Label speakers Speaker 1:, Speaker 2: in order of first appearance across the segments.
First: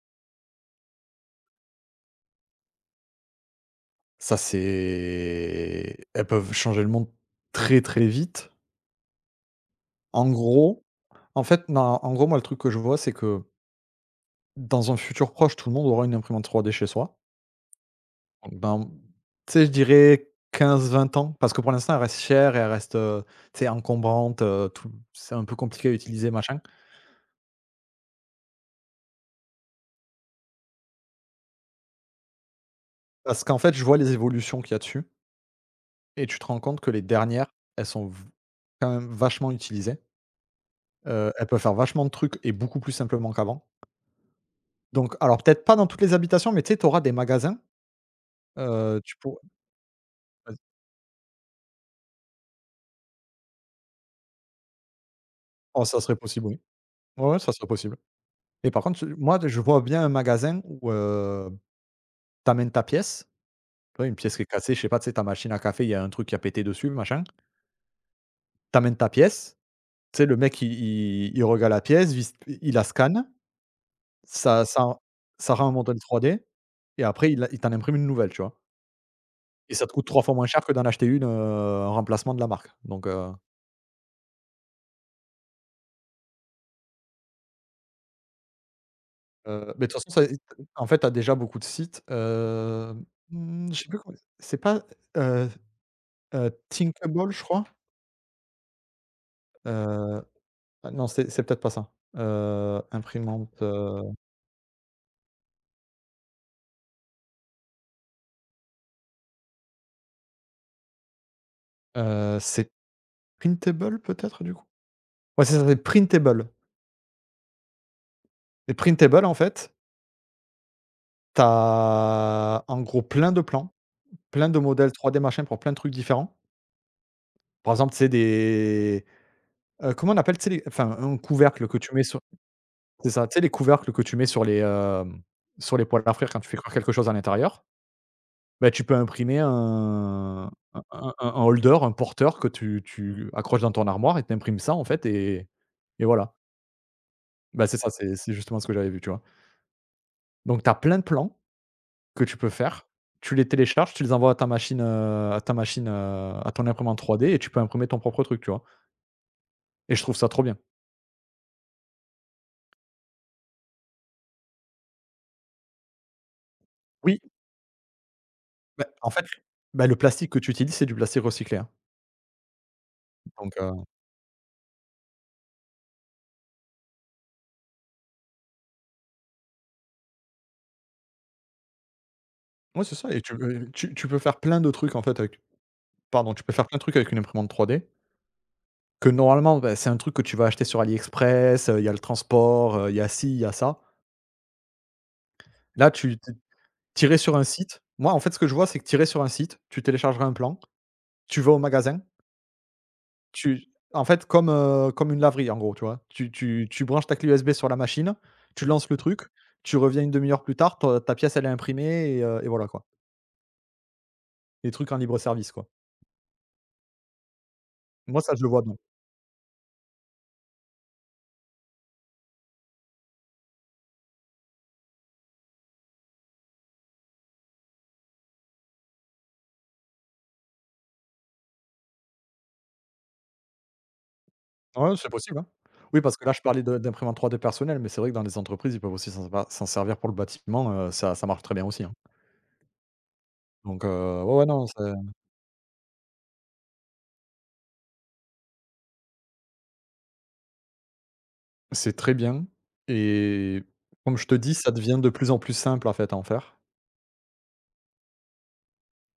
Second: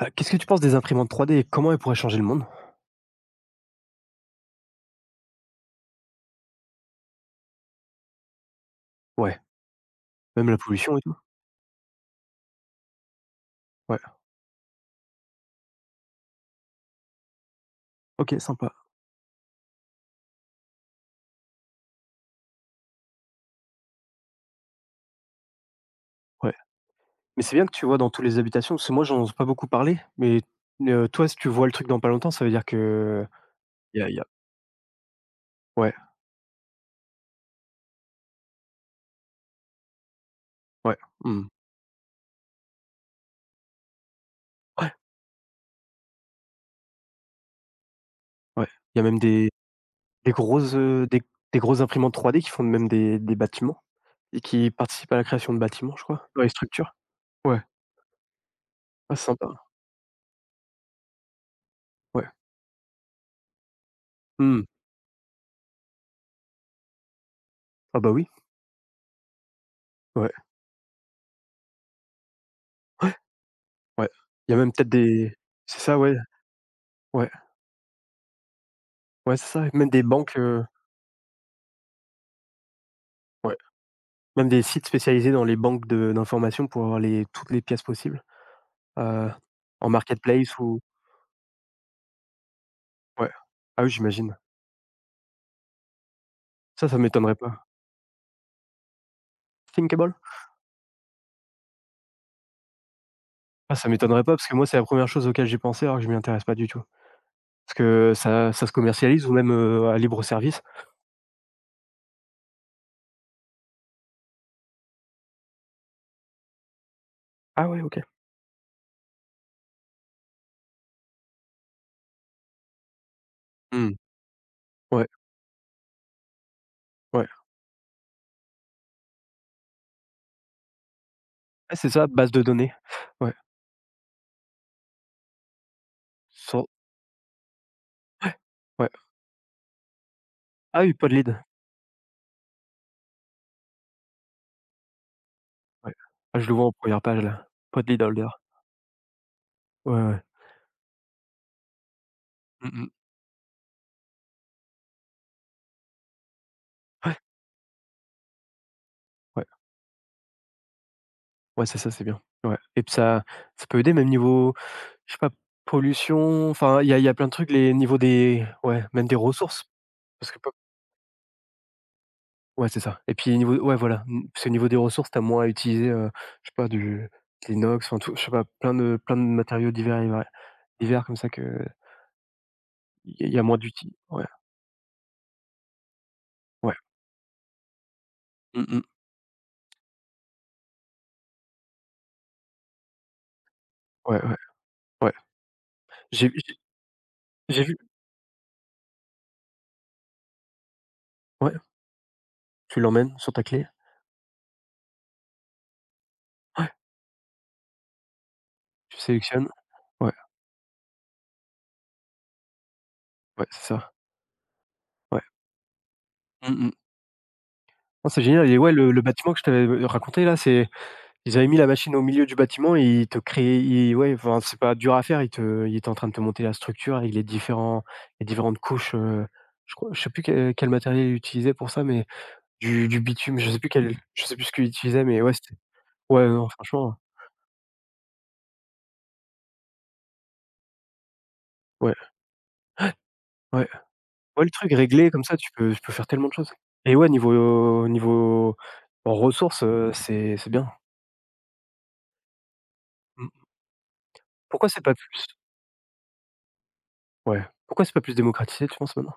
Speaker 1: Qu'est-ce que tu penses des imprimantes 3D et comment elles pourraient changer le monde?
Speaker 2: Ça, c'est elles peuvent changer le monde très, très vite.
Speaker 1: Ouais,
Speaker 2: En
Speaker 1: même la
Speaker 2: gros
Speaker 1: pollution et tout?
Speaker 2: en fait, non, en gros, moi, le truc que je vois, c'est que
Speaker 1: Ouais,
Speaker 2: dans un futur proche, tout le monde aura une imprimante 3D chez soi.
Speaker 1: OK,
Speaker 2: Donc
Speaker 1: sympa,
Speaker 2: dans, tu sais, je dirais 15, 20 ans, parce que pour l'instant, elle reste chère et elle reste, tu sais, encombrante, tout c'est un peu compliqué à utiliser,
Speaker 1: ouais.
Speaker 2: machin.
Speaker 1: Mais c'est bien que tu vois dans toutes les habitations, parce que moi, j'en ai pas beaucoup parlé, mais toi, si tu vois le truc dans pas longtemps, ça veut dire que
Speaker 2: Parce qu'en fait, je vois
Speaker 1: il y a
Speaker 2: les
Speaker 1: il y a
Speaker 2: évolutions qu'il y a dessus
Speaker 1: Ouais,
Speaker 2: et tu te rends compte que les dernières, elles sont v quand même vachement utilisées.
Speaker 1: ouais,
Speaker 2: Elles
Speaker 1: mmh,
Speaker 2: peuvent faire vachement de trucs et beaucoup plus simplement qu'avant.
Speaker 1: ouais,
Speaker 2: Donc alors peut-être pas dans toutes les habitations, mais tu sais, tu auras des magasins,
Speaker 1: ouais. Il y a
Speaker 2: tu
Speaker 1: même
Speaker 2: pour
Speaker 1: des grosses, des grosses imprimantes 3D qui font même des bâtiments et qui participent à la création de
Speaker 2: Oh
Speaker 1: bâtiments,
Speaker 2: ça
Speaker 1: je
Speaker 2: serait
Speaker 1: crois, dans
Speaker 2: possible,
Speaker 1: les
Speaker 2: oui.
Speaker 1: structures.
Speaker 2: Ouais, ouais, ça
Speaker 1: Ouais,
Speaker 2: serait possible et par contre,
Speaker 1: ah, c'est
Speaker 2: moi,
Speaker 1: sympa,
Speaker 2: je vois bien un magasin où,
Speaker 1: ouais,
Speaker 2: tu amènes ta pièce, tu vois, une pièce qui est
Speaker 1: mmh.
Speaker 2: cassée, je sais pas, tu sais, ta machine à café, il y a un truc qui a pété dessus, machin.
Speaker 1: Ah bah oui,
Speaker 2: T'amènes ta pièce, tu sais,
Speaker 1: ouais,
Speaker 2: le mec, il regarde la pièce, vis il la scanne,
Speaker 1: ouais. Il y a
Speaker 2: ça
Speaker 1: même peut-être
Speaker 2: ça
Speaker 1: des,
Speaker 2: ça rend un
Speaker 1: c'est ça,
Speaker 2: modèle
Speaker 1: ouais,
Speaker 2: 3D et
Speaker 1: ouais,
Speaker 2: après il t'en imprime une nouvelle, tu vois?
Speaker 1: ouais, c'est ça,
Speaker 2: Et ça
Speaker 1: même
Speaker 2: te
Speaker 1: des
Speaker 2: coûte 3 fois
Speaker 1: banques,
Speaker 2: moins cher que d'en acheter une, en remplacement de la marque, donc heu
Speaker 1: ouais. Même des sites spécialisés dans les banques de d'informations pour avoir les toutes les pièces possibles, heu,
Speaker 2: Heu, Beh,
Speaker 1: en
Speaker 2: de toute façon, ça
Speaker 1: marketplace ou
Speaker 2: en fait, tu as déjà beaucoup de sites,
Speaker 1: ouais.
Speaker 2: je
Speaker 1: Ah
Speaker 2: sais
Speaker 1: oui,
Speaker 2: plus comment
Speaker 1: j'imagine.
Speaker 2: c'est pas, heu
Speaker 1: Ça
Speaker 2: Thinkable,
Speaker 1: m'étonnerait
Speaker 2: je crois?
Speaker 1: pas. Thinkable?
Speaker 2: Heu, ah non, c'est peut-être pas ça. Heu, imprimante,
Speaker 1: Ah, ça
Speaker 2: heu
Speaker 1: m'étonnerait pas parce que moi, c'est la première chose auquel j'ai pensé alors que je m'y intéresse pas du tout. Parce que ça ça se commercialise ou même, à libre service.
Speaker 2: c'est Printable peut-être, du coup? Ouais, c'est ça, c'est Printable
Speaker 1: Ah ouais, OK.
Speaker 2: et Printable, en fait, tu as, en gros, plein de plans,
Speaker 1: Mmh.
Speaker 2: plein de modèles
Speaker 1: Ouais,
Speaker 2: 3D, machin, pour plein de trucs différents.
Speaker 1: ouais.
Speaker 2: Par exemple, tu sais, comment on appelle, tu sais, les enfin, un couvercle
Speaker 1: Ah,
Speaker 2: que
Speaker 1: c'est
Speaker 2: tu mets
Speaker 1: ça,
Speaker 2: sur.
Speaker 1: base de données.
Speaker 2: C'est ça,
Speaker 1: Ouais.
Speaker 2: tu sais les couvercles que tu mets sur les poêles à frire quand tu fais
Speaker 1: Sans
Speaker 2: cuire quelque chose à l'intérieur, bah, tu
Speaker 1: Ouais.
Speaker 2: peux imprimer un
Speaker 1: Ah
Speaker 2: un
Speaker 1: oui,
Speaker 2: un
Speaker 1: Podlead.
Speaker 2: un holder, un porteur que tu accroches dans ton armoire et tu imprimes ça en fait et
Speaker 1: Ouais.
Speaker 2: et voilà.
Speaker 1: Ah, je le vois en première page là.
Speaker 2: Bah, c'est ça,
Speaker 1: Podlead
Speaker 2: c'est
Speaker 1: Holder.
Speaker 2: c'est justement ce que j'avais vu, tu vois?
Speaker 1: Ouais, ouais.
Speaker 2: Donc tu as plein de plans que tu peux
Speaker 1: Mmh
Speaker 2: faire,
Speaker 1: mh.
Speaker 2: tu les télécharges, tu les envoies à ton imprimante 3D et tu peux imprimer ton propre truc, tu vois?
Speaker 1: Ouais.
Speaker 2: Et je trouve ça trop bien.
Speaker 1: Ouais, c'est ça, c'est bien. Ouais et puis ça peut aider même niveau. Je sais pas, pollution, enfin, il y a
Speaker 2: Oui,
Speaker 1: plein de trucs, les niveaux des, ouais,
Speaker 2: bah,
Speaker 1: même
Speaker 2: en
Speaker 1: des
Speaker 2: fait,
Speaker 1: ressources,
Speaker 2: le plastique
Speaker 1: parce
Speaker 2: que
Speaker 1: que
Speaker 2: tu
Speaker 1: pop
Speaker 2: utilises, c'est du plastique recyclé, hein,
Speaker 1: ouais, c'est ça. Et puis niveau, ouais,
Speaker 2: donc.
Speaker 1: voilà, mmh, parce que niveau des ressources, t'as moins à utiliser, je sais pas, du de l'inox, enfin tout, je sais pas, plein de matériaux divers et variés divers comme ça que
Speaker 2: Ouais, c'est ça
Speaker 1: il
Speaker 2: et
Speaker 1: y a
Speaker 2: tu,
Speaker 1: y a moins
Speaker 2: heu, tu
Speaker 1: d'uti
Speaker 2: tu peux
Speaker 1: ouais,
Speaker 2: faire plein de trucs, en fait, avec pardon, tu peux faire plein
Speaker 1: ouais.
Speaker 2: de trucs avec une imprimante 3D
Speaker 1: Mmh mh.
Speaker 2: que normalement, bah, c'est un truc que tu vas acheter sur AliExpress, il y a le transport, il y a ci, il y a ça.
Speaker 1: Ouais, ouais, ouais.
Speaker 2: Là, tu
Speaker 1: J'ai
Speaker 2: tu
Speaker 1: j'ai
Speaker 2: tu sur un
Speaker 1: j'ai vu,
Speaker 2: site. Moi, en fait, ce que je vois, c'est que tirer sur un site, tu téléchargeras un plan, tu vas
Speaker 1: ouais,
Speaker 2: au magasin,
Speaker 1: tu l'emmènes sur ta
Speaker 2: tu
Speaker 1: clé.
Speaker 2: en fait, comme une laverie, en gros, tu vois? Tu tu
Speaker 1: Ouais,
Speaker 2: tu branches ta clé USB sur la machine, tu lances le
Speaker 1: tu
Speaker 2: truc,
Speaker 1: sélectionnes.
Speaker 2: tu reviens une
Speaker 1: Ouais,
Speaker 2: demi heure plus tard, ta pièce, elle est imprimée et voilà, quoi.
Speaker 1: ouais, c'est ça.
Speaker 2: Des trucs en libre
Speaker 1: Ouais.
Speaker 2: service, quoi.
Speaker 1: Mmh mh. Non,
Speaker 2: Moi,
Speaker 1: c'est
Speaker 2: ça, je le
Speaker 1: génial et
Speaker 2: vois
Speaker 1: ouais,
Speaker 2: bien.
Speaker 1: le bâtiment que je t'avais, raconté là, c'est. Ils avaient mis la machine au milieu du bâtiment et ils te créaient ils ouais, enfin, c'est pas dur à faire, ils étaient en train de te monter la structure avec les différentes couches, je crois, je sais plus quel matériel ils utilisaient pour ça, mais du bitume, je sais plus ce qu'ils
Speaker 2: Ouais,
Speaker 1: utilisaient,
Speaker 2: c'est
Speaker 1: mais ouais,
Speaker 2: possible, hein.
Speaker 1: c'était
Speaker 2: Oui, parce que
Speaker 1: ouais,
Speaker 2: là, je
Speaker 1: non,
Speaker 2: parlais de
Speaker 1: franchement,
Speaker 2: d'imprimantes 3D personnelles, mais c'est vrai que dans les entreprises, ils peuvent aussi s'en servir pour le bâtiment, ça marche très bien aussi, hein.
Speaker 1: ouais, ouais.
Speaker 2: Donc, ouais,
Speaker 1: Ouais,
Speaker 2: ouais,
Speaker 1: le
Speaker 2: non,
Speaker 1: truc
Speaker 2: c'est
Speaker 1: réglé comme ça, tu peux faire tellement de choses et ouais, niveau en ressources, c'est bien.
Speaker 2: c'est très bien
Speaker 1: Mmh.
Speaker 2: et comme je te dis,
Speaker 1: Pourquoi
Speaker 2: ça
Speaker 1: c'est pas
Speaker 2: devient de
Speaker 1: plus
Speaker 2: plus en plus simple, en fait, à en faire.
Speaker 1: Ouais, pourquoi c'est pas plus démocratisé, tu penses, maintenant?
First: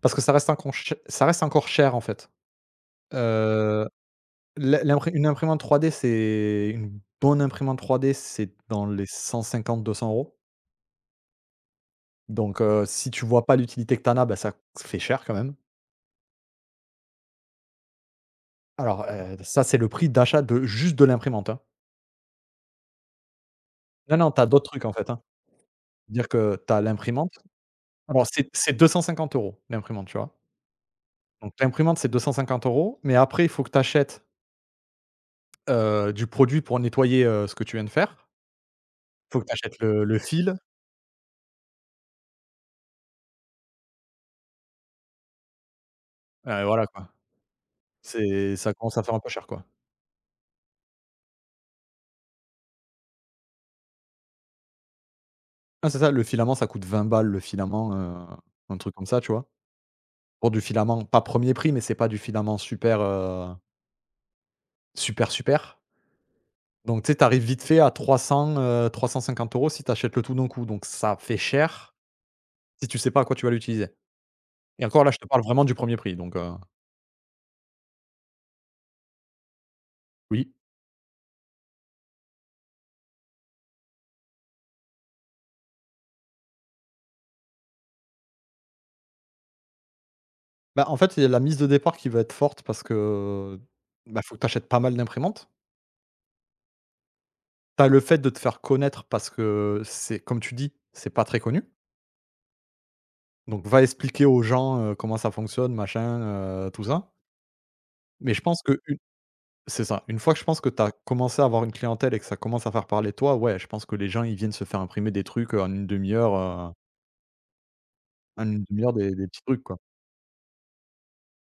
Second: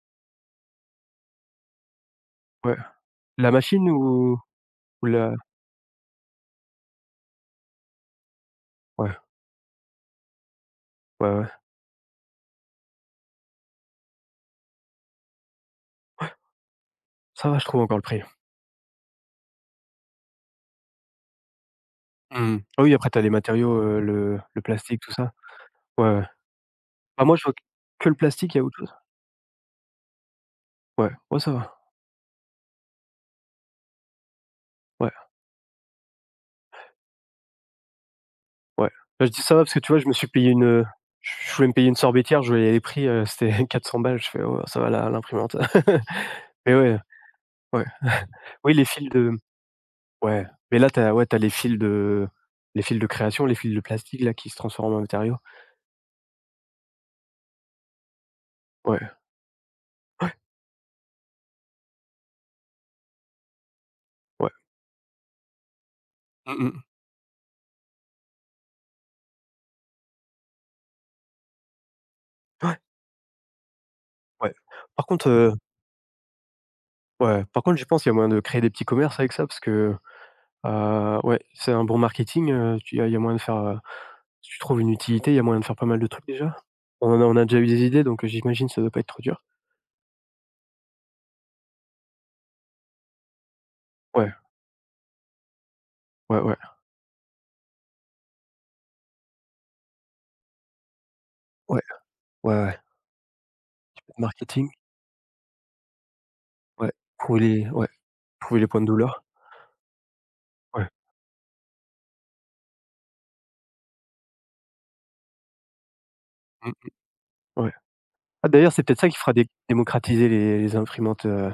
Speaker 2: Parce que ça reste encore cher, en fait.
Speaker 1: Ouais. La
Speaker 2: Heu,
Speaker 1: machine ou
Speaker 2: l'im
Speaker 1: ou
Speaker 2: l'impri Une
Speaker 1: la,
Speaker 2: imprimante 3D, c'est une bonne imprimante 3D, c'est dans les
Speaker 1: ouais,
Speaker 2: 150-200 euros.
Speaker 1: ouais, ouais.
Speaker 2: Donc, si tu vois pas l'utilité que tu en as, bah, ça fait cher quand même.
Speaker 1: Ça va, je trouve encore le prix.
Speaker 2: Alors, ça, c'est le prix d'achat de juste de l'imprimante, hein.
Speaker 1: Mmh. Ah oui, après tu as les matériaux,
Speaker 2: Non, non,
Speaker 1: le
Speaker 2: t'as
Speaker 1: le
Speaker 2: d'autres trucs, en
Speaker 1: plastique,
Speaker 2: fait,
Speaker 1: tout
Speaker 2: hein.
Speaker 1: ça. Ouais, ouais.
Speaker 2: Dire que t'as
Speaker 1: Bah,
Speaker 2: l'imprimante.
Speaker 1: moi, je vois que le
Speaker 2: Alors c'est
Speaker 1: plastique, il y a
Speaker 2: c'est
Speaker 1: autre
Speaker 2: deux
Speaker 1: chose.
Speaker 2: cent cinquante euros l'imprimante, tu vois?
Speaker 1: Ouais, ouais,
Speaker 2: Donc
Speaker 1: ça va.
Speaker 2: l'imprimante, c'est 250 euros, mais après, il faut que tu achètes,
Speaker 1: Ouais,
Speaker 2: du produit pour nettoyer, ce que tu viens de faire.
Speaker 1: ouais. Bah, je
Speaker 2: Il faut
Speaker 1: dis
Speaker 2: que tu
Speaker 1: ça va parce que
Speaker 2: achètes
Speaker 1: tu vois,
Speaker 2: le le fil,
Speaker 1: je voulais me payer une sorbetière, je voyais les prix, c'était 400 balles, je fais: «Oh, ça va la l'imprimante». Mais
Speaker 2: voilà,
Speaker 1: ouais,
Speaker 2: quoi.
Speaker 1: ouais.
Speaker 2: C'est ça
Speaker 1: Oui, les
Speaker 2: commence à
Speaker 1: fils
Speaker 2: faire un peu
Speaker 1: de,
Speaker 2: cher, quoi.
Speaker 1: ouais, mais là, tu as, ouais, tu as les fils de création, les fils de plastique là qui se transforment en matériaux.
Speaker 2: Ah, c'est ça, le filament, ça coûte 20 balles le filament, un truc comme
Speaker 1: Ouais,
Speaker 2: ça, tu vois? Pour du filament, pas premier prix, mais c'est pas du filament super,
Speaker 1: ouais.
Speaker 2: super, super.
Speaker 1: Mmh mh.
Speaker 2: Donc, tu sais, tu arrives vite fait à 350 euros si t'achètes le tout d'un coup, donc ça fait cher
Speaker 1: Ouais,
Speaker 2: si tu sais pas à quoi tu vas l'utiliser
Speaker 1: ouais.
Speaker 2: et encore
Speaker 1: Par
Speaker 2: là, je te
Speaker 1: contre,
Speaker 2: parle vraiment du premier prix.
Speaker 1: ouais, par contre, j'y pense, il y a moyen de créer des petits commerces avec ça parce que.
Speaker 2: Oui.
Speaker 1: Ouais, c'est un bon marketing, tu il y a moyen de faire, si tu trouves une utilité, il y a moyen de faire pas mal de trucs déjà? On a déjà eu des idées donc, j'imagine que ça doit pas être trop dur?
Speaker 2: Bah, en fait, il y a la mise de départ qui va être forte parce que, bah,
Speaker 1: Ouais,
Speaker 2: faut que t'achètes pas mal d'imprimantes.
Speaker 1: ouais, ouais.
Speaker 2: T'as le fait de te faire connaître parce que c'est comme tu dis, c'est pas très connu
Speaker 1: Ouais, ouais, ouais.
Speaker 2: donc va expliquer aux
Speaker 1: Marketing,
Speaker 2: gens, comment ça fonctionne, machin, tout
Speaker 1: ouais.
Speaker 2: ça
Speaker 1: Trouver les, ouais,
Speaker 2: mais je
Speaker 1: trouver
Speaker 2: pense
Speaker 1: les
Speaker 2: que.
Speaker 1: points de douleur.
Speaker 2: C'est ça. Une fois que je pense que tu
Speaker 1: Ouais.
Speaker 2: as commencé à avoir une clientèle et que ça commence à faire parler de toi, ouais, je pense que les gens, ils viennent se faire imprimer des trucs,
Speaker 1: Mmh. Ouais.
Speaker 2: en
Speaker 1: Ah
Speaker 2: une
Speaker 1: d'ailleurs, c'est
Speaker 2: demi heure
Speaker 1: peut-être ça
Speaker 2: des
Speaker 1: qui
Speaker 2: des
Speaker 1: fera
Speaker 2: petits
Speaker 1: dé
Speaker 2: trucs, quoi.
Speaker 1: démocratiser les imprimantes,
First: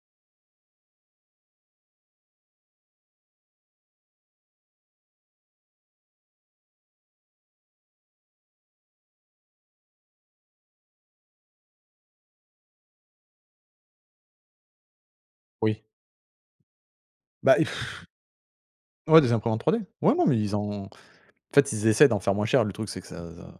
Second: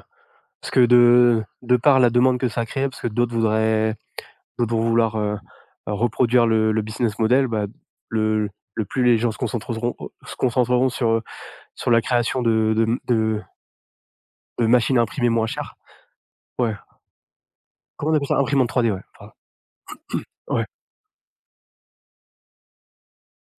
Speaker 1: parce que de par la demande que ça a créée, parce que d'autres vont vouloir, reproduire le business model, bah, le le plus les gens se concentreront sur la création de machines à imprimer moins chères.
Speaker 2: Oui.
Speaker 1: Ouais.
Speaker 2: Bah,
Speaker 1: Comment on appelle ça? Imprimante 3D, ouais,
Speaker 2: ouais, des
Speaker 1: pardon.
Speaker 2: imprimantes 3D. Ouais, non, mais ils
Speaker 1: Ouais,
Speaker 2: en en fait, ils essaient d'en faire moins cher. Le truc, c'est que ça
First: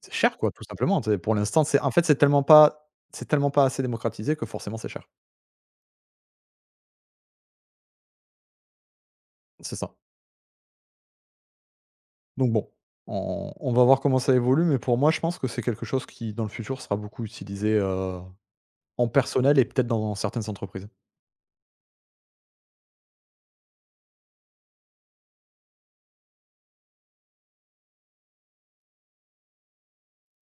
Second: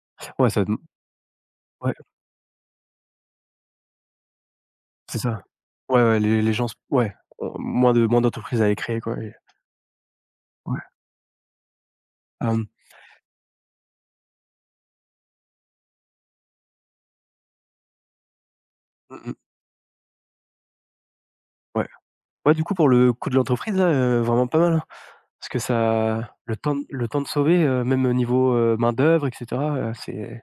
Speaker 2: c'est cher, quoi,
Speaker 1: ouais,
Speaker 2: tout
Speaker 1: ça
Speaker 2: simplement. C'est pour l'instant, c'est en
Speaker 1: ouais,
Speaker 2: fait, c'est tellement pas assez démocratisé que forcément, c'est cher.
Speaker 1: c'est ça. Ouais, ouais, les gens s ouais, ont moins de moins d'entreprises à les créer quoi et
Speaker 2: C'est ça.
Speaker 1: ouais,
Speaker 2: Donc
Speaker 1: hem,
Speaker 2: bon, on va voir comment ça évolue, mais pour moi, je pense que c'est quelque chose qui, dans le futur, sera beaucoup utilisé, en
Speaker 1: mmh mh,
Speaker 2: personnel et peut-être dans certaines entreprises.
Speaker 1: ouais. Ouais, du coup, pour le coût de l'entreprise, là, vraiment pas mal, hein, parce que ça le temps de sauver, même au niveau, main-d'œuvre et cetera, c'est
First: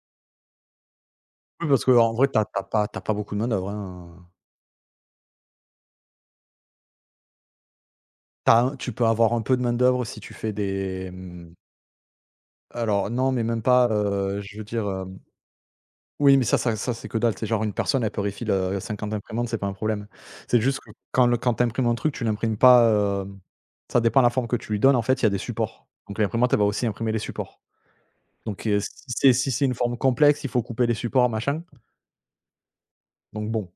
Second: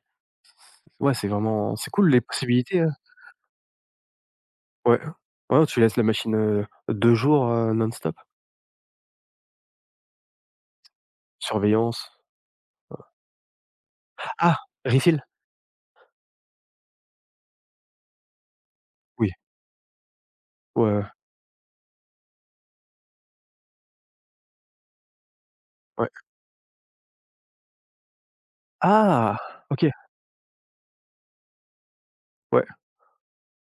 Speaker 1: ouais, c'est
Speaker 2: Oui,
Speaker 1: vraiment
Speaker 2: parce que
Speaker 1: c'est cool
Speaker 2: en
Speaker 1: les
Speaker 2: vrai, t'as as
Speaker 1: possibilités,
Speaker 2: pas
Speaker 1: hein.
Speaker 2: tu pas beaucoup de main-d'œuvre, hein,
Speaker 1: Ouais. Ouais, tu laisses la machine, 2 jours, non-stop.
Speaker 2: tu peux avoir un peu de main-d'œuvre si tu fais
Speaker 1: Surveillance.
Speaker 2: alors non, mais même pas, je
Speaker 1: Ah!
Speaker 2: veux dire,
Speaker 1: Refill?
Speaker 2: oui, mais ça, c'est que dalle, c'est genre une personne, elle peut refill, 50
Speaker 1: Oui.
Speaker 2: imprimantes, c'est pas un problème. C'est juste
Speaker 1: Ouais,
Speaker 2: que
Speaker 1: ouais.
Speaker 2: quand tu un truc, tu l'imprimes pas, ça dépend de la forme que tu lui donnes, en fait, il y a des supports.
Speaker 1: Ouais.
Speaker 2: Donc l'imprimante, elle va aussi imprimer les supports. Donc, si c'est
Speaker 1: Ah!
Speaker 2: si c'est une
Speaker 1: OK,
Speaker 2: forme complexe, il faut couper les supports, machin,
Speaker 1: ouais.
Speaker 2: donc bon.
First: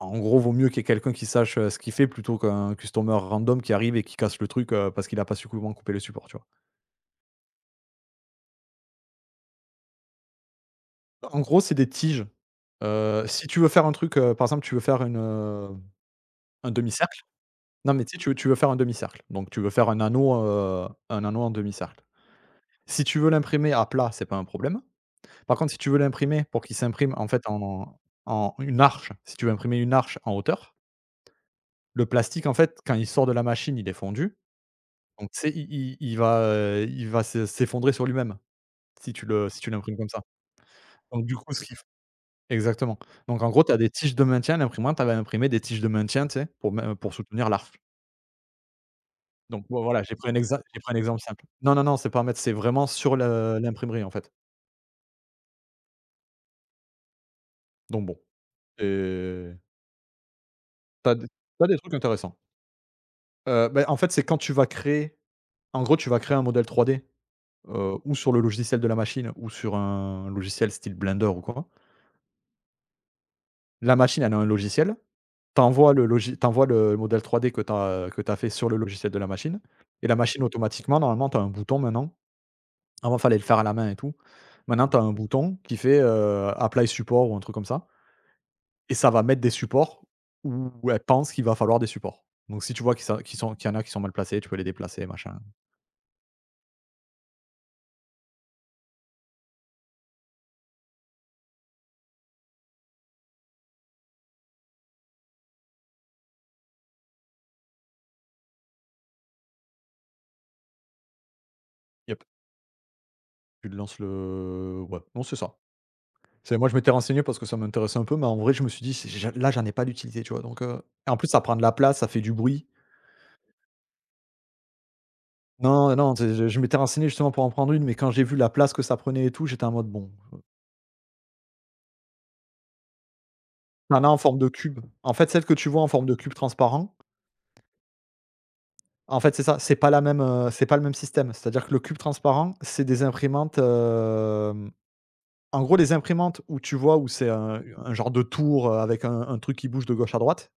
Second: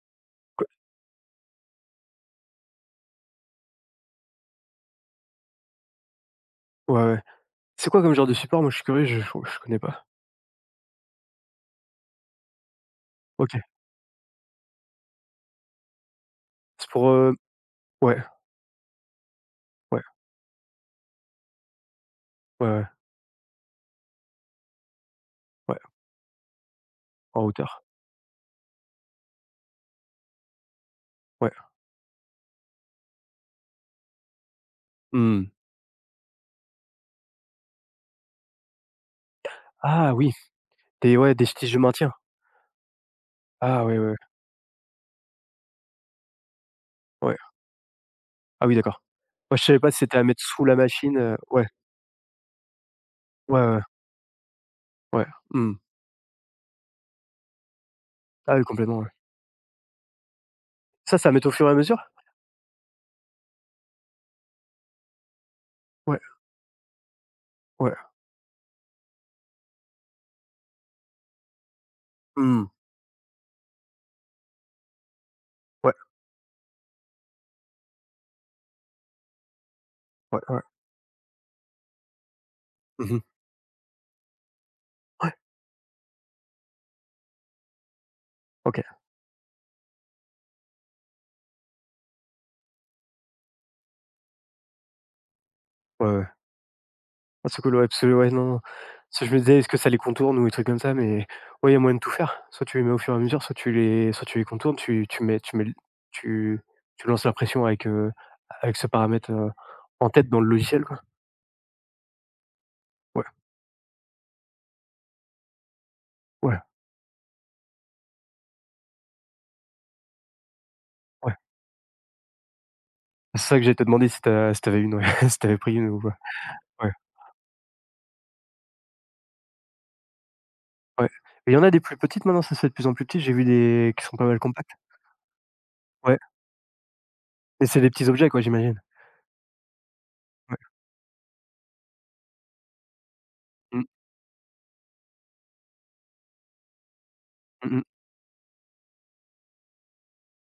Speaker 2: En gros, vaut
Speaker 1: Qu
Speaker 2: mieux qu'il y ait quelqu'un qui sache, ce qu'il fait plutôt qu'un customer random qui arrive et qui casse le truc, parce qu'il a pas su comment couper le support, tu vois?
Speaker 1: Ouais, ouais. C'est quoi comme genre de support? Moi, je suis curieux, je connais pas.
Speaker 2: En gros, c'est des tiges. Si
Speaker 1: OK.
Speaker 2: tu veux faire un truc, par exemple, tu veux faire un
Speaker 1: C'est pour,
Speaker 2: demi-cercle. Non, mais tu
Speaker 1: ouais,
Speaker 2: sais, tu veux faire un demi-cercle, donc tu veux faire
Speaker 1: ouais,
Speaker 2: un anneau en demi-cercle.
Speaker 1: ouais, ouais,
Speaker 2: Si tu veux l'imprimer à plat, c'est pas un problème. Par contre, si
Speaker 1: ouais,
Speaker 2: tu veux l'imprimer pour qu'il s'imprime, en
Speaker 1: en
Speaker 2: fait,
Speaker 1: hauteur.
Speaker 2: en une arche, si tu veux imprimer une arche en hauteur,
Speaker 1: Ouais.
Speaker 2: le plastique, en fait, quand il sort de la machine, il est fondu. Donc tu sais,
Speaker 1: Mmh.
Speaker 2: il va s'effondrer sur lui-même, si tu l'imprimes comme
Speaker 1: Ah
Speaker 2: ça.
Speaker 1: oui, des,
Speaker 2: Donc
Speaker 1: ouais,
Speaker 2: du
Speaker 1: des
Speaker 2: coup, ce
Speaker 1: tiges
Speaker 2: qu'il
Speaker 1: de
Speaker 2: f
Speaker 1: maintien.
Speaker 2: exactement. Donc en gros, tu as
Speaker 1: Ah
Speaker 2: des
Speaker 1: ouais, ouais,
Speaker 2: tiges
Speaker 1: ouais,
Speaker 2: de maintien, l'imprimante, elle va imprimer des tiges de maintien, tu sais, pour
Speaker 1: ouais.
Speaker 2: soutenir l'arche.
Speaker 1: Ah oui, d'accord. Moi,
Speaker 2: Donc
Speaker 1: je savais
Speaker 2: bon,
Speaker 1: pas si
Speaker 2: voilà,
Speaker 1: c'était à mettre sous la
Speaker 2: j'ai pris un
Speaker 1: machine,
Speaker 2: exemple simple.
Speaker 1: ouais,
Speaker 2: Non, non, non, c'est pas à mettre, c'est vraiment sur le
Speaker 1: ouais, ouais,
Speaker 2: l'imprimerie, en fait.
Speaker 1: ouais, mmh.
Speaker 2: Donc bon,
Speaker 1: Ah oui, complètement, ouais.
Speaker 2: c'est t'as as
Speaker 1: Ça,
Speaker 2: d
Speaker 1: c'est à mettre au fur et à
Speaker 2: des trucs
Speaker 1: mesure?
Speaker 2: intéressants. Beh, en fait, c'est quand tu vas créer en gros, tu vas
Speaker 1: Ouais,
Speaker 2: créer un modèle 3D
Speaker 1: ouais,
Speaker 2: , ou sur le logiciel de la machine ou sur un logiciel style Blender ou quoi.
Speaker 1: mmh,
Speaker 2: La machine, elle a un logiciel.
Speaker 1: ouais,
Speaker 2: T'envoies le modèle 3D que tu fait sur le logiciel de la machine et la
Speaker 1: ouais,
Speaker 2: machine
Speaker 1: ouais.
Speaker 2: automatiquement, normalement, tu as un bouton maintenant.
Speaker 1: Mmh
Speaker 2: Avant, il
Speaker 1: mh.
Speaker 2: fallait le faire à la main et tout. Maintenant, tu as un bouton qui fait, apply support ou un truc comme ça
Speaker 1: OK,
Speaker 2: et ça va mettre des supports où elle pense qu'il va falloir des supports. Donc si tu vois qu'ils sont qu'il y en a qui sont mal placés, tu peux les déplacer, machin.
Speaker 1: ouais, ouais. Ah c'est cool, ouais, parce que ouais, non, ça je me disais: «Est-ce que ça les contourne ou des trucs comme ça?» mais ouais, il y a moyen de tout faire. Soit tu les mets au fur et à mesure, soit tu les contournes, tu tu mets l tu tu lances la pression avec, avec ce paramètre, en tête dans le logiciel, quoi.
Speaker 2: Yep,
Speaker 1: Ouais,
Speaker 2: tu lances le ouais, non, c'est ça. C'est
Speaker 1: ouais,
Speaker 2: moi, je m'étais renseigné parce que ça m'intéressait un peu, mais en vrai, je me suis dit: «C'est ja Là, j'en ai pas d'utilité», tu vois? Donc et en plus,
Speaker 1: ouais.
Speaker 2: ça prend de la place, ça fait du bruit.
Speaker 1: C'est ça que j'allais te demander si t'as si t'avais une, ouais, si t'avais pris une
Speaker 2: Non,
Speaker 1: ou
Speaker 2: non,
Speaker 1: quoi.
Speaker 2: c'est, je m'étais
Speaker 1: Ouais,
Speaker 2: renseigné justement pour en prendre une, mais quand j'ai vu la place que ça prenait et tout, j'étais en mode: «Bon».
Speaker 1: ouais. Il y en a des plus petites maintenant, ça se fait de plus en plus petit, j'ai vu des
Speaker 2: Tu en
Speaker 1: qui
Speaker 2: as en
Speaker 1: sont pas
Speaker 2: forme
Speaker 1: mal
Speaker 2: de
Speaker 1: compacts.
Speaker 2: cube. En fait, celle que tu vois en forme de
Speaker 1: Ouais,
Speaker 2: cube transparent,
Speaker 1: mais c'est des petits objets quoi, j'imagine?
Speaker 2: en fait, c'est ça, c'est pas la même,
Speaker 1: Ouais.
Speaker 2: c'est pas le même système. C'est-à-dire que le cube transparent, c'est des imprimantes,
Speaker 1: Mmh.
Speaker 2: en gros, les imprimantes où tu vois où c'est un
Speaker 1: Mmh mh.
Speaker 2: un genre de tour, avec un truc qui bouge de gauche à droite.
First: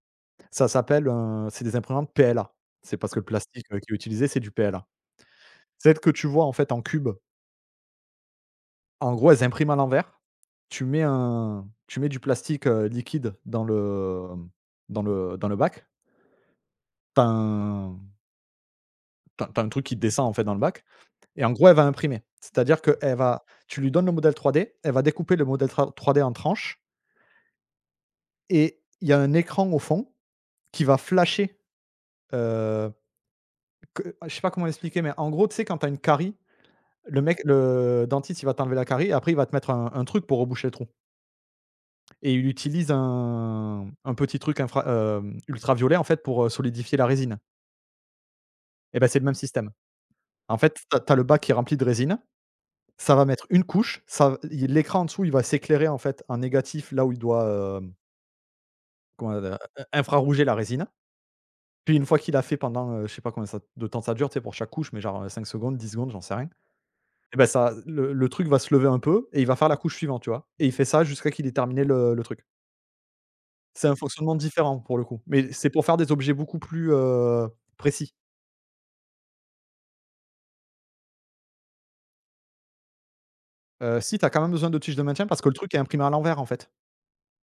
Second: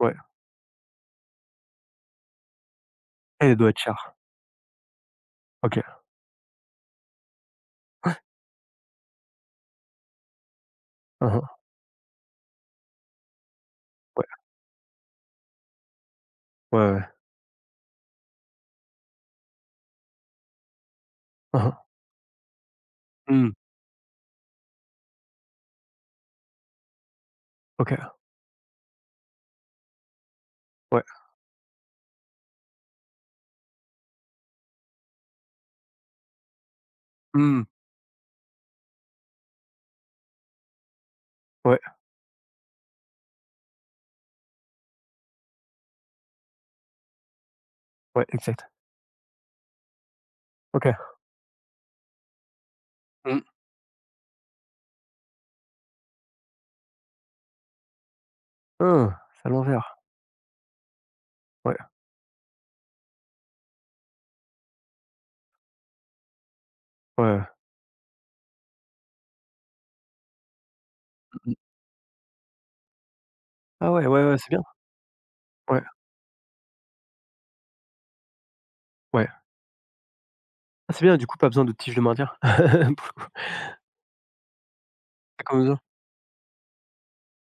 Speaker 1: Ouais.
Speaker 2: Ça s'appelle, c'est des imprimantes PLA. C'est parce que le
Speaker 1: Eh, elle
Speaker 2: plastique,
Speaker 1: doit être
Speaker 2: qui est
Speaker 1: chère.
Speaker 2: utilisé, c'est du PLA.
Speaker 1: OK.
Speaker 2: Celles que tu vois, en fait, en cube, en gros, elles impriment à l'envers.
Speaker 1: Mmh.
Speaker 2: Tu mets du plastique, liquide dans le,
Speaker 1: Ouais.
Speaker 2: mmh, dans le dans le bac.
Speaker 1: Ouais, ouais.
Speaker 2: T'as, as un Tu as un truc qui descend, en fait, dans le bac et en
Speaker 1: Mmh
Speaker 2: gros, elle va
Speaker 1: mh.
Speaker 2: imprimer. C'est-à-dire que elle va,
Speaker 1: Mmh.
Speaker 2: tu lui donnes le modèle 3D, elle va découper le modèle tra 3D en tranches
Speaker 1: OK.
Speaker 2: et il y a un écran au fond qui va
Speaker 1: Ouais.
Speaker 2: flasher, heu, que je sais pas comment expliquer, mais en gros, tu sais, quand tu as une carie.
Speaker 1: Mmh.
Speaker 2: Le dentiste, il va t'enlever la carie et après il va te mettre un truc pour reboucher le trou
Speaker 1: Ouais,
Speaker 2: et il utilise un petit truc ultraviolet en fait pour, solidifier la résine
Speaker 1: ouais, exact.
Speaker 2: et ben c'est le même système. En fait,
Speaker 1: OK.
Speaker 2: tu as le bac qui est rempli de résine, ça va
Speaker 1: Mmh.
Speaker 2: mettre une couche, ça v i l'écran en dessous, il va s'éclairer en fait en négatif là où il doit,
Speaker 1: Ah,
Speaker 2: comment on
Speaker 1: c'est à
Speaker 2: a in
Speaker 1: l'envers.
Speaker 2: infrarouger la résine.
Speaker 1: Ouais,
Speaker 2: Puis une fois qu'il a fait pendant, je sais pas combien ça de temps ça dure, tu sais, pour chaque couche, mais genre, 5 secondes, 10 secondes, j'en sais rien
Speaker 1: ouais,
Speaker 2: et
Speaker 1: ouais.
Speaker 2: ben ça le truc va se lever un peu et il va faire la couche suivante, tu vois? Et il fait ça jusqu'à qu'il ait
Speaker 1: Mmh mh.
Speaker 2: terminé le truc. C'est
Speaker 1: Ah
Speaker 2: un
Speaker 1: ouais, ouais,
Speaker 2: fonctionnement
Speaker 1: ouais, c'est bien.
Speaker 2: différent pour le coup, mais c'est
Speaker 1: Ouais,
Speaker 2: pour faire des objets beaucoup plus, précis.
Speaker 1: ouais. Ah, c'est bien, du coup, pas besoin de tige de maintien? Pour.
Speaker 2: Si tu as quand même besoin de tiges de maintien parce que le truc
Speaker 1: Comment
Speaker 2: est
Speaker 1: ça?
Speaker 2: imprimé à l'envers en fait.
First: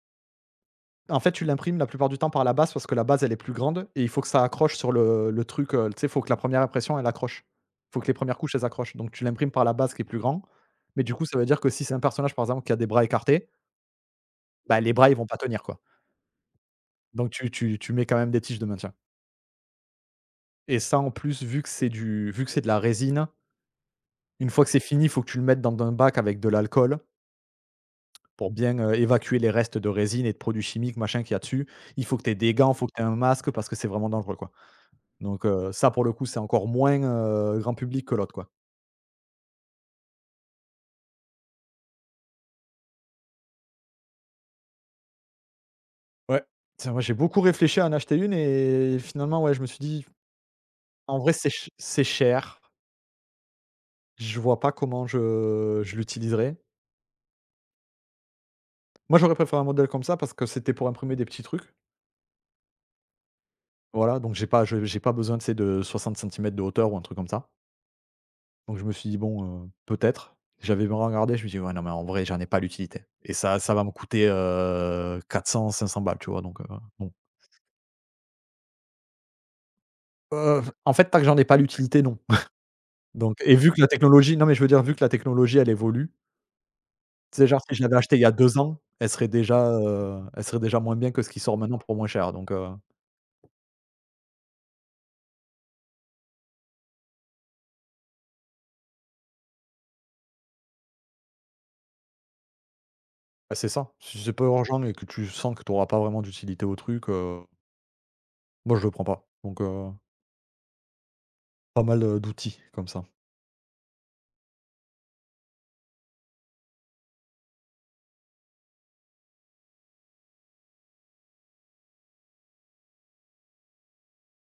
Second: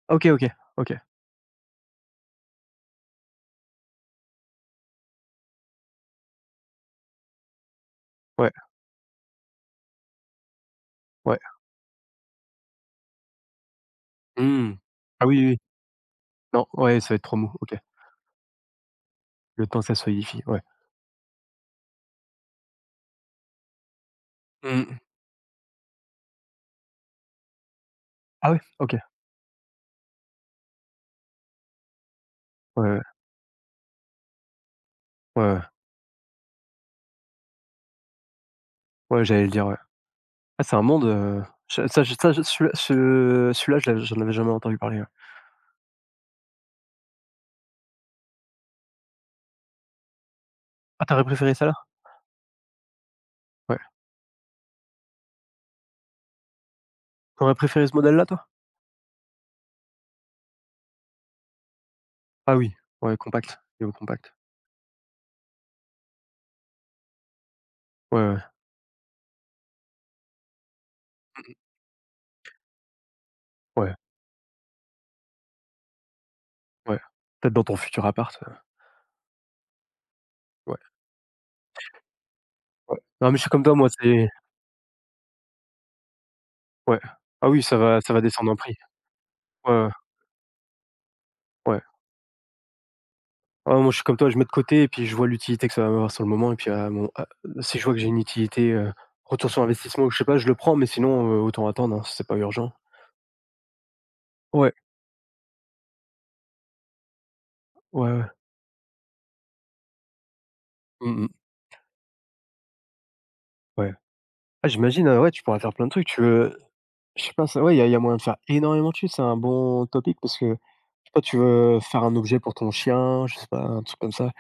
Speaker 1: OK, OK, OK.
Speaker 2: En fait, tu l'imprimes la plupart du temps par la base parce que la base elle est plus grande et il faut que ça accroche sur le truc, tu sais, il faut que la première impression elle accroche. Il faut que les premières
Speaker 1: Ouais,
Speaker 2: couches elles accrochent, donc tu l'imprimes par la base qui est plus grand, mais du coup ça
Speaker 1: ouais.
Speaker 2: veut dire que si c'est un personnage par exemple qui a des bras écartés,
Speaker 1: Mmh.
Speaker 2: bah, les bras ils vont
Speaker 1: Ah
Speaker 2: pas
Speaker 1: oui, oui, oui.
Speaker 2: tenir quoi.
Speaker 1: Non, ouais, ça va être
Speaker 2: Donc
Speaker 1: trop
Speaker 2: tu
Speaker 1: mou. OK.
Speaker 2: tu tu mets quand même des tiges de maintien
Speaker 1: Le temps que ça se solidifie, ouais.
Speaker 2: et ça en plus vu que c'est de la résine, une fois que
Speaker 1: Mmh.
Speaker 2: c'est
Speaker 1: Mh.
Speaker 2: fini, il faut que tu le mettes dans un bac avec de l'alcool. Pour
Speaker 1: Ah ouais?
Speaker 2: bien,
Speaker 1: OK.
Speaker 2: évacuer les restes de résine et de produits chimiques, machin, qu'il y a dessus. Il faut que tu aies des gants, il faut
Speaker 1: Ouais,
Speaker 2: que
Speaker 1: ouais,
Speaker 2: tu aies un masque parce que c'est vraiment dangereux, quoi.
Speaker 1: ouais,
Speaker 2: Donc
Speaker 1: ouais.
Speaker 2: heu, ça pour le coup, c'est encore moins, grand public que l'autre, quoi.
Speaker 1: Ouais, j'allais le dire, ouais. Ah, c'est un monde, je ça je ça je celui-là ce celui-là, je l'a j'en avais jamais entendu parler, ouais.
Speaker 2: Ouais. Tiens, moi, j'ai beaucoup réfléchi à en acheter une et finalement, ouais, je me suis dit:
Speaker 1: Ah, tu
Speaker 2: «En
Speaker 1: aurais
Speaker 2: vrai,
Speaker 1: préféré ça là?
Speaker 2: c'est cher.
Speaker 1: Ouais.
Speaker 2: Je vois pas comment je l'utiliserais».
Speaker 1: Tu aurais préféré ce modèle-là, toi?
Speaker 2: Moi, j'aurais préféré un modèle comme ça parce que c'était pour imprimer des petits trucs.
Speaker 1: Ah oui, ouais, compact, niveau
Speaker 2: Voilà,
Speaker 1: compact.
Speaker 2: donc j'ai pas besoin, de sais, de 60 centimètres de hauteur ou un truc comme ça.
Speaker 1: Ouais, ouais.
Speaker 2: Donc je me suis dit: «Bon, peut-être». J'avais bien regardé, je me dis: «Ouais, non, mais en vrai, j'en ai pas l'utilité et ça va me
Speaker 1: Ouais,
Speaker 2: coûter, 400 500 balles», tu vois? Donc
Speaker 1: ouais.
Speaker 2: non.
Speaker 1: Peut-être dans ton futur appart, ouais.
Speaker 2: En fait, tant que j'en ai pas l'utilité, non.
Speaker 1: Ouais. Non, mais je suis comme
Speaker 2: Vu
Speaker 1: toi,
Speaker 2: que la
Speaker 1: moi, c'est
Speaker 2: technologie, non, mais je veux dire, vu que la technologie, elle évolue.
Speaker 1: ouais.
Speaker 2: Tu sais,
Speaker 1: Ah
Speaker 2: genre,
Speaker 1: oui,
Speaker 2: si
Speaker 1: ça
Speaker 2: je l'avais
Speaker 1: va ça
Speaker 2: acheté il
Speaker 1: va
Speaker 2: y a
Speaker 1: descendre en
Speaker 2: 2
Speaker 1: prix.
Speaker 2: ans,
Speaker 1: Ouais, ouais,
Speaker 2: elle serait déjà moins bien que ce qui sort maintenant
Speaker 1: ouais.
Speaker 2: pour moins cher, donc.
Speaker 1: Ah moi, je suis comme toi, je mets de côté et puis je vois l'utilité que ça va m'avoir sur le moment et puis à mon à si je vois que j'ai une utilité, retour sur investissement ou je sais pas, je le prends, mais sinon, autant attendre, hein, si c'est pas urgent.
Speaker 2: Bah, c'est ça. Si c'est pas
Speaker 1: Ouais,
Speaker 2: urgent et que tu sens que tu auras pas vraiment d'utilité au truc,
Speaker 1: ouais, ouais.
Speaker 2: moi, je le prends pas,
Speaker 1: Mmh mh.
Speaker 2: pas mal, d'outils comme ça.
Speaker 1: Ouais. Ah j'imagine, ouais, tu pourras faire plein de trucs. Tu veux Je sais pas, ça ouais, il y a moyen de faire énormément de choses. C'est un bon topic parce que, je sais pas, tu veux faire un objet pour ton chien, je sais pas, un truc comme ça.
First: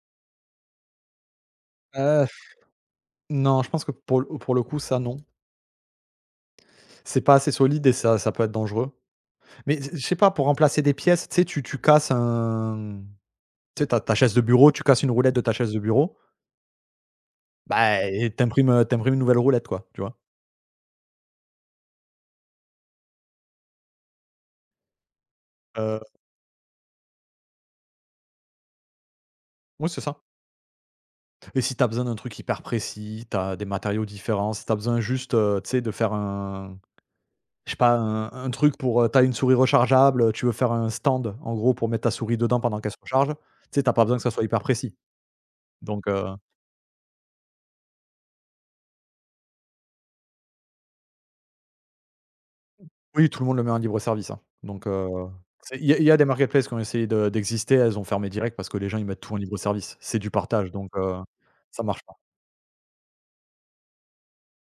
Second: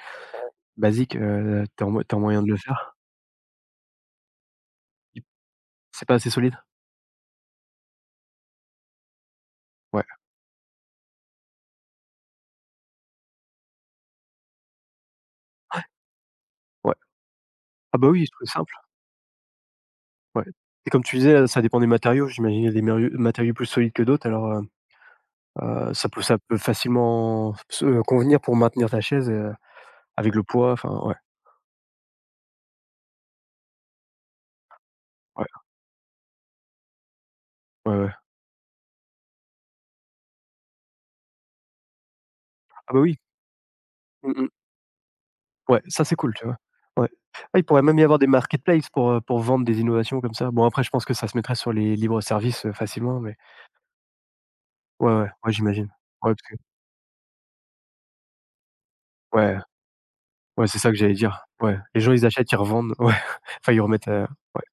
Speaker 1: Basique, tu as
Speaker 2: Heu,
Speaker 1: moyen de le faire?
Speaker 2: non, je pense que pour le coup, ça,
Speaker 1: I
Speaker 2: non.
Speaker 1: C'est pas assez solide?
Speaker 2: C'est pas assez solide et ça peut être dangereux. Mais
Speaker 1: Ouais,
Speaker 2: je sais pas, pour remplacer des pièces, tu sais, tu tu casses un tu sais, ta chaise de bureau, tu casses une roulette de ta chaise de bureau,
Speaker 1: ouais. Ah
Speaker 2: bah
Speaker 1: bah, oui,
Speaker 2: et
Speaker 1: très
Speaker 2: t'imprimes
Speaker 1: simple,
Speaker 2: imprimes, une nouvelle roulette, quoi, tu vois?
Speaker 1: ouais et comme tu disais, ça dépend des matériaux. J'imagine il y a des mérieux matériaux plus solides que d'autres alors,
Speaker 2: Heu,
Speaker 1: ça peut facilement se convenir pour maintenir ta chaise,
Speaker 2: ouais, c'est ça
Speaker 1: avec le poids, enfin, ouais,
Speaker 2: et si t'as besoin d'un truc hyper précis, t'as des matériaux différents, si tu besoin juste,
Speaker 1: ouais,
Speaker 2: tu sais, de faire un, je sais pas,
Speaker 1: ouais, ouais.
Speaker 2: un truc pour, tu une souris rechargeable, tu veux faire un stand, en gros, pour mettre ta souris dedans pendant qu'elle
Speaker 1: Ah
Speaker 2: se
Speaker 1: bah, oui,
Speaker 2: recharge, tu sais, t'as pas besoin que ça
Speaker 1: mmh
Speaker 2: soit
Speaker 1: mh.
Speaker 2: hyper précis,
Speaker 1: Ouais, ça,
Speaker 2: donc
Speaker 1: c'est
Speaker 2: heu
Speaker 1: cool, tu vois? Ouais. Ah, il pourrait même y avoir des marketplaces pour vendre des innovations comme ça. Bon après je pense que ça se mettrait sur les libres services, facilement
Speaker 2: Oui,
Speaker 1: mais
Speaker 2: tout le monde le met en libre service, hein.
Speaker 1: ouais, ouais, ouais,
Speaker 2: C'est il
Speaker 1: j'imagine.
Speaker 2: y a il y a des
Speaker 1: Ouais, parce que
Speaker 2: marketplaces qui ont essayé de d'exister, elles ont fermé direct parce que les gens, ils mettent tout en libre
Speaker 1: ouais.
Speaker 2: service. C'est du
Speaker 1: Ouais,
Speaker 2: partage,
Speaker 1: c'est ça que j'allais dire. Ouais,
Speaker 2: ça
Speaker 1: les
Speaker 2: marche
Speaker 1: gens,
Speaker 2: pas.
Speaker 1: ils achètent, ils revendent. Ouais, enfin, ils remettent, ouais.